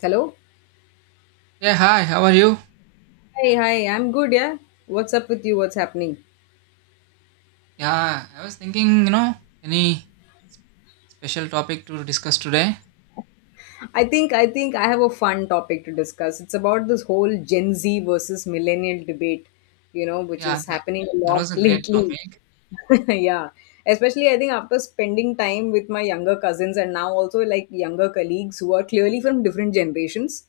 Hello. Yeah, hi, how are you? Hey, hi. I'm good. Yeah. What's up with you? What's happening? Yeah, I was thinking, any special topic to discuss today? I think I have a fun topic to discuss. It's about this whole Gen Z versus millennial debate, which Yeah, is happening a that lot was a great lately. topic. Yeah, especially I think after spending time with my younger cousins and now also like younger colleagues who are clearly from different generations.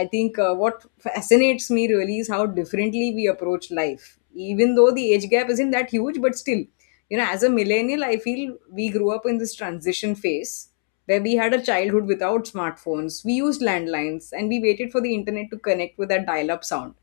I think what fascinates me really is how differently we approach life, even though the age gap isn't that huge. But still, you know, as a millennial, I feel we grew up in this transition phase where we had a childhood without smartphones. We used landlines and we waited for the internet to connect with that dial up sound,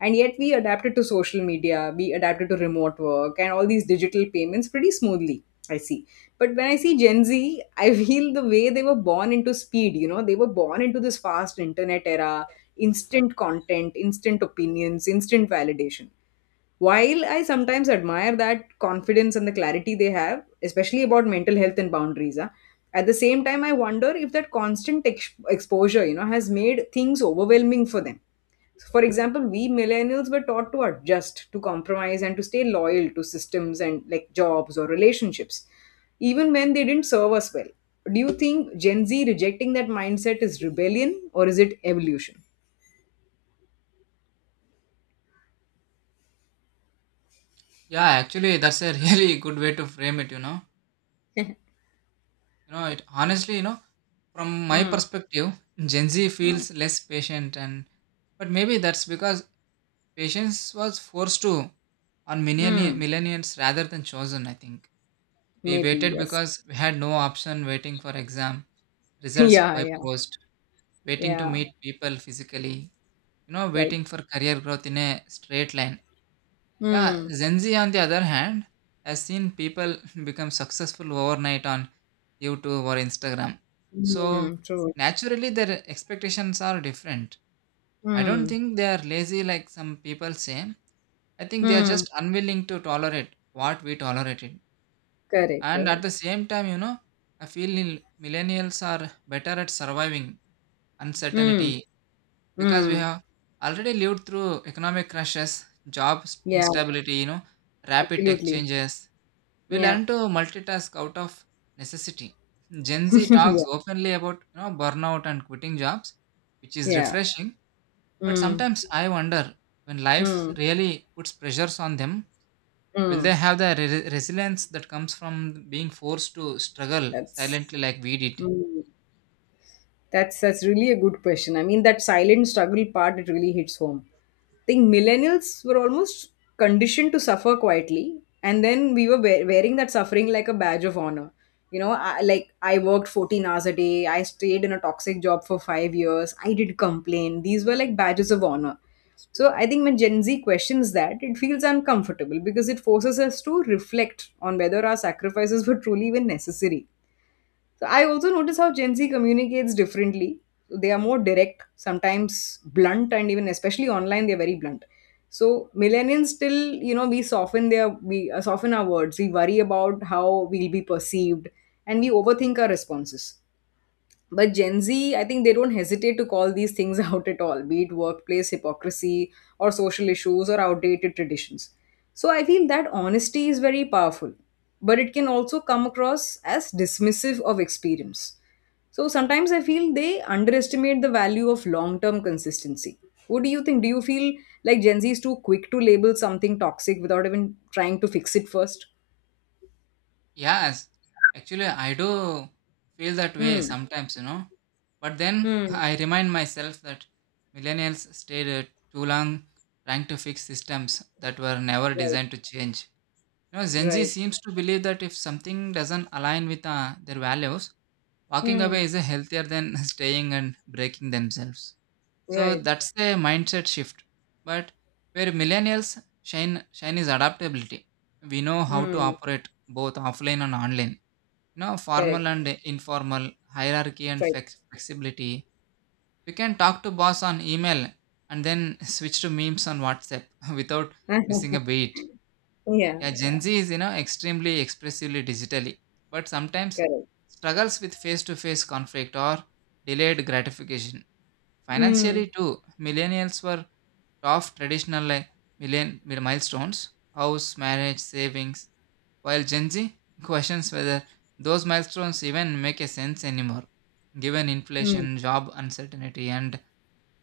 and yet we adapted to social media, we adapted to remote work and all these digital payments pretty smoothly. I see. But when I see Gen Z, I feel the way they were born into speed. You know, they were born into this fast internet era, instant content, instant opinions, instant validation. While I sometimes admire that confidence and the clarity they have, especially about mental health and boundaries, ah, at the same time, I wonder if that constant exposure, you know, has made things overwhelming for them. For example, we millennials were taught to adjust, to compromise, and to stay loyal to systems and like jobs or relationships, even when they didn't serve us well. Do you think Gen Z rejecting that mindset is rebellion or is it evolution? Yeah, actually, that's a really good way to frame it, you know. You know, it honestly, you know, from my Mm, perspective, Gen Z mm, feels less patient. And but maybe that's because patience was forced to on mm, millennials rather than chosen, I think. We maybe, waited yes. because we had no option, waiting for exam results Yeah, by yeah, post, waiting to yeah, meet people physically, you know, right. waiting for career growth in a straight line. Yeah, Mm, Gen Z, on the other hand, has seen people become successful overnight on YouTube or Instagram. So, mm, true. naturally, their expectations are different. I don't Mm, think they are lazy like some people say. I think they are mm, just unwilling to tolerate what we tolerated. correct, And at correct. the same time, you know, I feel millennials are better at surviving Mm, uncertainty because we mm, have already lived through economic crashes, job yeah, instability, you know, rapid tech absolutely. changes. We Yeah, learn to multitask out of necessity. Gen Z talks yeah, openly about, you know, burnout and quitting jobs, which is yeah. refreshing. But Mm, sometimes I wonder, when life mm, really puts pressures on them, will mm. they have the resilience that comes from being forced to struggle That's silently like we did? mm, that's really a good question. I mean, that silent struggle part, it really hits home. Think millennials were almost conditioned to suffer quietly, and then we were wearing that suffering like a badge of honor. I worked 14 hours a day, I stayed in a toxic job for 5 years, I did complain, these were like badges of honor. So I think when Gen Z questions that, it feels uncomfortable because it forces us to reflect on whether our sacrifices were truly even necessary. So I also notice how Gen Z communicates differently. So, they are more direct, sometimes blunt, and even especially online, they're very blunt. So millennials still, you know, we soften our words. We worry about how we'll be perceived, and we overthink our responses. But Gen Z, I think they don't hesitate to call these things out at all, be it workplace hypocrisy or social issues or outdated traditions. So I feel that honesty is very powerful, but it can also come across as dismissive of experience. So sometimes I feel they underestimate the value of long term consistency. What do you think? Do you feel like Gen Z is too quick to label something toxic without even trying to fix it first? Yes, actually, I do feel that way Hmm. sometimes, you know. But then Hmm. I remind myself that millennials stayed too long trying to fix systems that were never Right. designed to change. You know, Gen Z Right. seems to believe that if something doesn't align with their values, walking Hmm. away is healthier than staying and breaking themselves. So Right. that's a mindset shift. But where millennials shine is adaptability. We know how to Hmm. operate both offline and online, no, formal Correct. and informal, hierarchy and Right. Flexibility. We can talk to boss on email and then switch to memes on WhatsApp without missing a beat. Yeah. Yeah, Yeah. Gen Z is, you know, extremely expressively digitally, but sometimes Correct. struggles with face-to-face conflict or delayed gratification. Mm. Financially too, millennials were tough traditional like million milestones, house, marriage, savings, while Gen Z questions whether those milestones even make a sense anymore, given Mm. inflation, job uncertainty, and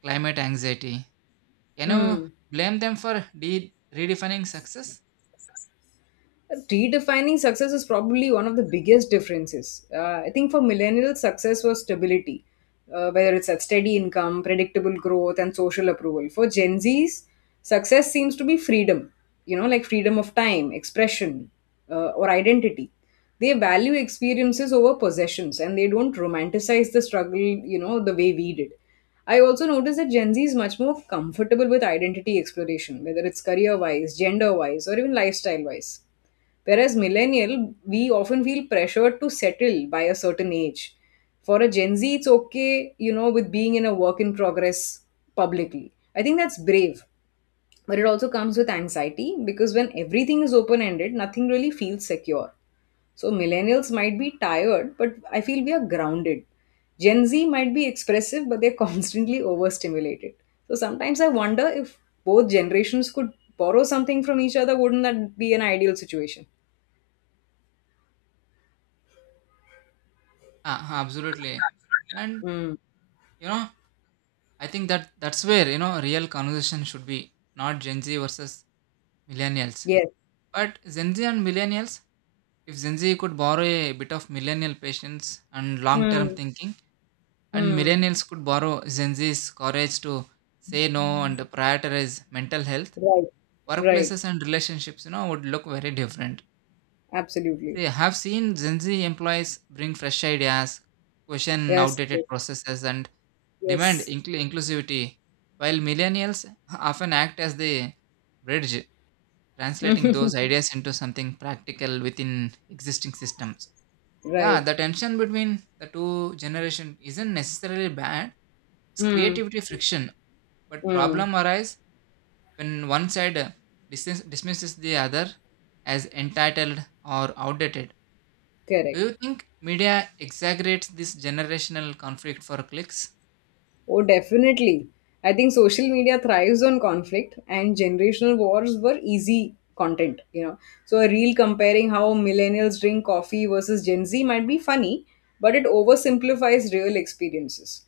climate anxiety. Can you Mm. blame them for redefining success? Redefining success is probably one of the biggest differences. I think for millennials, success was stability, whether it's a steady income, predictable growth, and social approval. For Gen Zs, success seems to be freedom, you know, like freedom of time, expression, or identity. They value experiences over possessions and they don't romanticize the struggle, you know, the way we did. I also noticed that Gen Z is much more comfortable with identity exploration, whether it's career wise, gender wise, or even lifestyle wise. Whereas millennial, we often feel pressured to settle by a certain age. For a Gen Z, it's okay, you know, with being in a work in progress publicly. I think that's brave, but it also comes with anxiety because when everything is open ended, nothing really feels secure. So millennials might be tired, but I feel we are grounded. Gen Z might be expressive, but they're constantly overstimulated. So sometimes I wonder if both generations could borrow something from each other, wouldn't that be an ideal situation? Ah, absolutely. And Mm. you know, I think that's where, you know, real conversation should be, not Gen Z versus millennials, Yes. but Gen Z and millennials. If Gen Z could borrow a bit of millennial patience and long-term Mm, thinking, and mm, millennials could borrow Gen Z's courage to say no and prioritize mental health, right. Right. workplaces and relationships, you know, would look very different. Absolutely. See, I have seen Gen Z employees bring fresh ideas, question Yes. outdated processes, and demand Yes. Inclusivity, while millennials often act as the bridge, translating Yes. those ideas into something practical within existing systems. Yeah, Right. the tension between the two generation isn't necessarily bad. It's Mm. creativity friction. But Mm. problem arise when one side dismisses the other as entitled or outdated. Do Correct. you think media exaggerates this generational conflict for clicks? Oh, definitely. I think social media thrives on conflict, and generational wars were easy content, you know. So, a reel comparing how millennials drink coffee versus Gen Z might be funny, but it oversimplifies real experiences.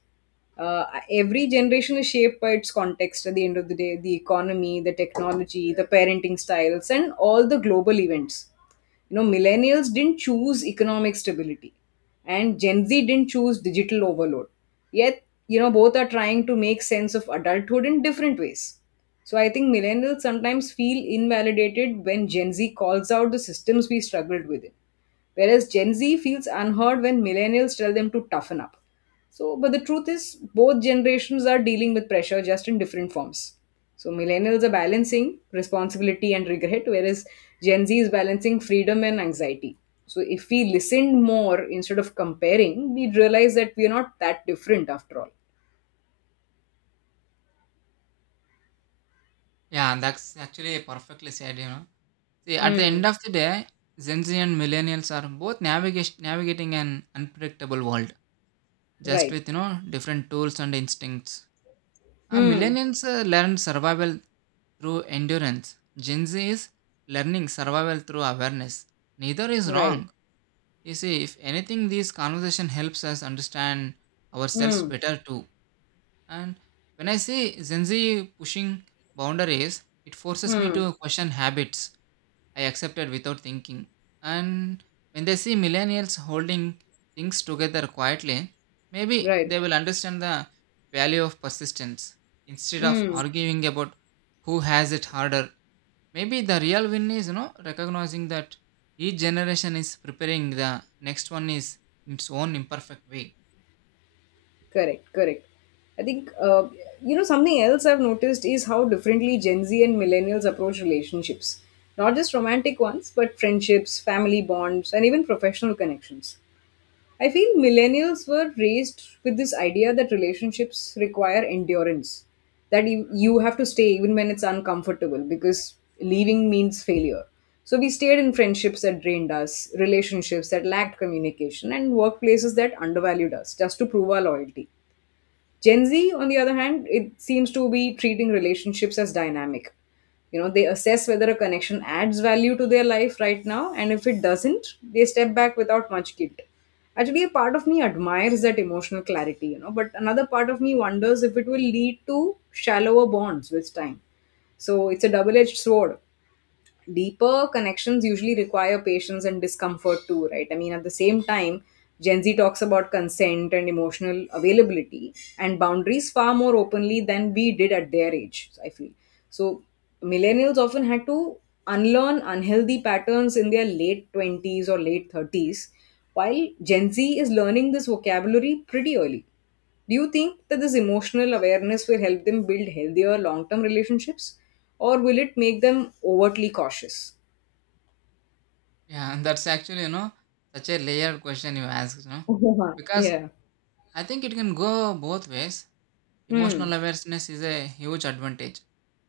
Every generation is shaped by its context at the end of the day, the economy, the technology, the parenting styles, and all the global events. You know, millennials didn't choose economic stability and Gen Z didn't choose digital overload, yet, you know, both are trying to make sense of adulthood in different ways. So I think millennials sometimes feel invalidated when Gen Z calls out the systems we struggled with, whereas Gen Z feels unheard when millennials tell them to toughen up. So, but the truth is, both generations are dealing with pressure just in different forms. So, millennials are balancing responsibility and regret, whereas Gen Z is balancing freedom and anxiety. So, if we listened more instead of comparing, we'd realize that we're not that different after all. Yeah, that's actually perfectly said, you know. See, at the end Hmm. of the day, Gen Z and millennials are both navigating an unpredictable world, just Right. with, you know, different tools and instincts. Hmm. Millennials learn survival through endurance. Gen Z is learning survival through awareness. Neither is Right. wrong. You see, if anything, this conversation helps us understand ourselves Hmm. better too. And when I say Gen Z pushing boundaries, it forces me Hmm. to question habits I accepted without thinking. And when they see millennials holding things together quietly, maybe Right. they will understand the value of persistence instead of Hmm. arguing about who has it harder. Maybe the real win is, you know, recognizing that each generation is preparing the next one, is in its own imperfect way. Correct, correct. I think, you know, something else I've noticed is how differently Gen Z and millennials approach relationships. Not just romantic ones, but friendships, family bonds, and even professional connections. I feel millennials were raised with this idea that relationships require endurance, that you have to stay even when it's uncomfortable because leaving means failure. So we stayed in friendships that drained us, relationships that lacked communication, and workplaces that undervalued us, just to prove our loyalty. Gen Z, on the other hand, it seems to be treating relationships as dynamic. You know, they assess whether a connection adds value to their life right now, and if it doesn't, they step back without much guilt. Actually, a part of me admires that emotional clarity, you know, but another part of me wonders if it will lead to shallower bonds with time. So it's a double edged sword. Deeper connections usually require patience and discomfort too, right? I mean, at the same time, Gen Z talks about consent and emotional availability and boundaries far more openly than we did at their age, I feel. So, millennials often had to unlearn unhealthy patterns in their late 20s or late 30s, while Gen Z is learning this vocabulary pretty early. Do you think that this emotional awareness will help them build healthier long term relationships, or will it make them overtly cautious? Yeah, and that's actually, you know, such a layered question you asked, you know, because Yeah. I think it can go both ways. Hmm. Emotional awareness is a huge advantage,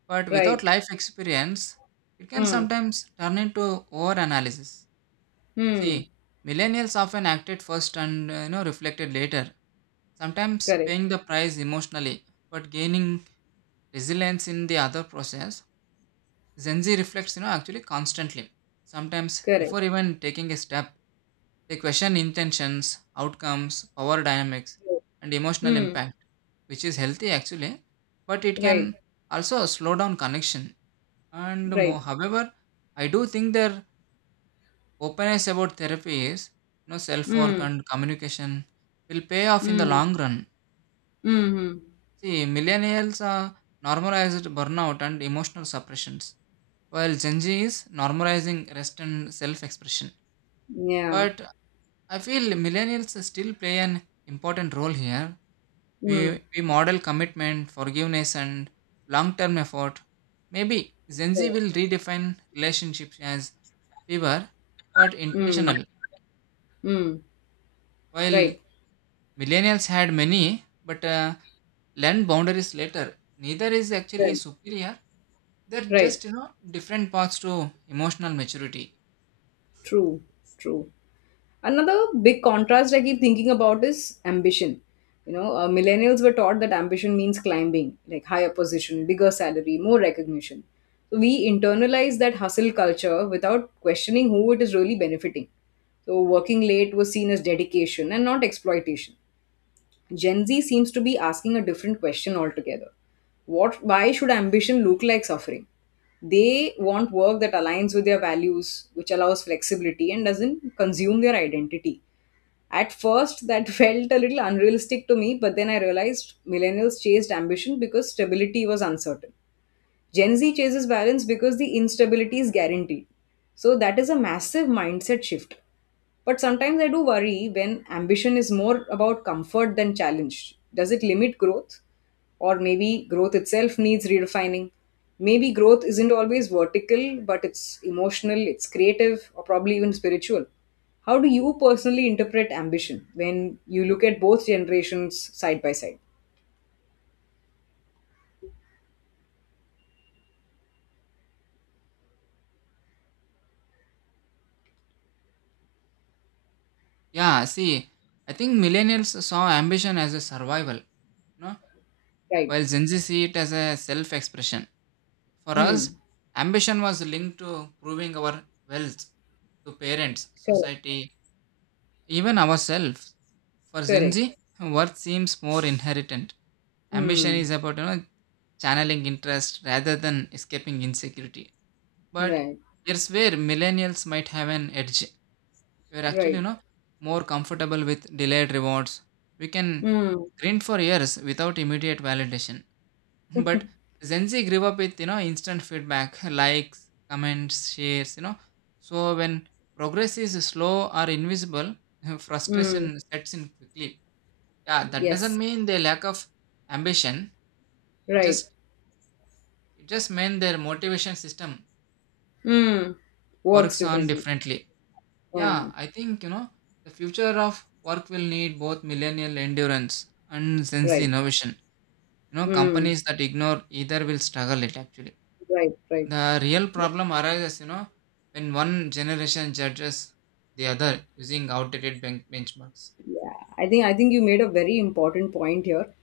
but without Right. life experience, it can Hmm. sometimes turn into over analysis. Hmm. See, millennials often acted first and, you know, reflected later, sometimes Correct. paying the price emotionally, but gaining resilience in the other process. Gen Z reflects, you know, actually constantly, sometimes Correct. before even taking a step. They question intentions, outcomes, power dynamics, and emotional Hmm. impact, which is healthy actually, but it can Right. also slow down connection. And more Right. however, I do think their openness about therapy is, you know, self work Hmm. and communication will pay off in the Hmm. long run. Hmm. See, millennials are normalized burnout and emotional suppressions, while Gen Z is normalizing rest and self expression. Yeah. But I feel millennials still play an important role here. We, Hmm. we model commitment, forgiveness, and long term effort. Maybe Gen Z will redefine relationships as fewer but Hmm. intentional, Hmm. while Right. millennials had many but learned boundaries later. Neither is actually Right. superior, they're Right. just, you know, different paths to emotional maturity. True. True. Another big contrast I keep thinking about is ambition. You know, millennials were taught that ambition means climbing, like higher position, bigger salary, more recognition. So we internalize that hustle culture without questioning who it is really benefiting. So working late was seen as dedication and not exploitation. Gen Z seems to be asking a different question altogether. What why should ambition look like suffering? They want work that aligns with their values, which allows flexibility and doesn't consume their identity. At first, that felt a little unrealistic to me, but then I realized millennials chased ambition because stability was uncertain. Gen Z chases balance because the instability is guaranteed. So that is a massive mindset shift. But sometimes I do worry when ambition is more about comfort than challenge. Does it limit growth? Or maybe growth itself needs redefining. Maybe growth isn't always vertical, but it's emotional, it's creative, or probably even spiritual. How do you personally interpret ambition when you look at both generations side by side? Yeah, see, I think millennials saw ambition as a survival, you know, Right. while Gen Z see it as a self expression. For Hmm. us, ambition was linked to proving our wealth to parents, Correct. society, even ourselves. For Gen Correct. Z, worth seems more inherent. Ambition Hmm. is about, you know, channeling interest rather than escaping insecurity. But Right, here's where millennials might have an edge. We're actually, you right. know, more comfortable with delayed rewards. We can Mm, grind for years without immediate validation. But Gen Z grew up with, you know, instant feedback, likes, comments, shares, you know. So when progress is slow or invisible, mm, frustration sets in quickly. Yeah, that doesn't yes, mean they lack of ambition. It right. just it just means their motivation system Mm, works works on differently. differently. Yeah, Yeah, I think, you know, the future of work will need both millennial endurance and sense right. innovation. You know, Mm, companies that ignore either will struggle it actually. right, right. The real Yeah, problem arises, you know, when one generation judges the other using outdated benchmarks. I think you made a very important point here,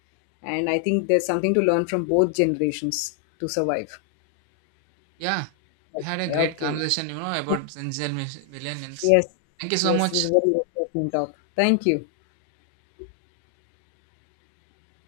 and I think there's something to learn from both generations to survive. Yeah, we had a great Okay. conversation, you know, about Gen Z millennials. Yes, Thank you so yes, it was much. a very interesting talk. Thank you.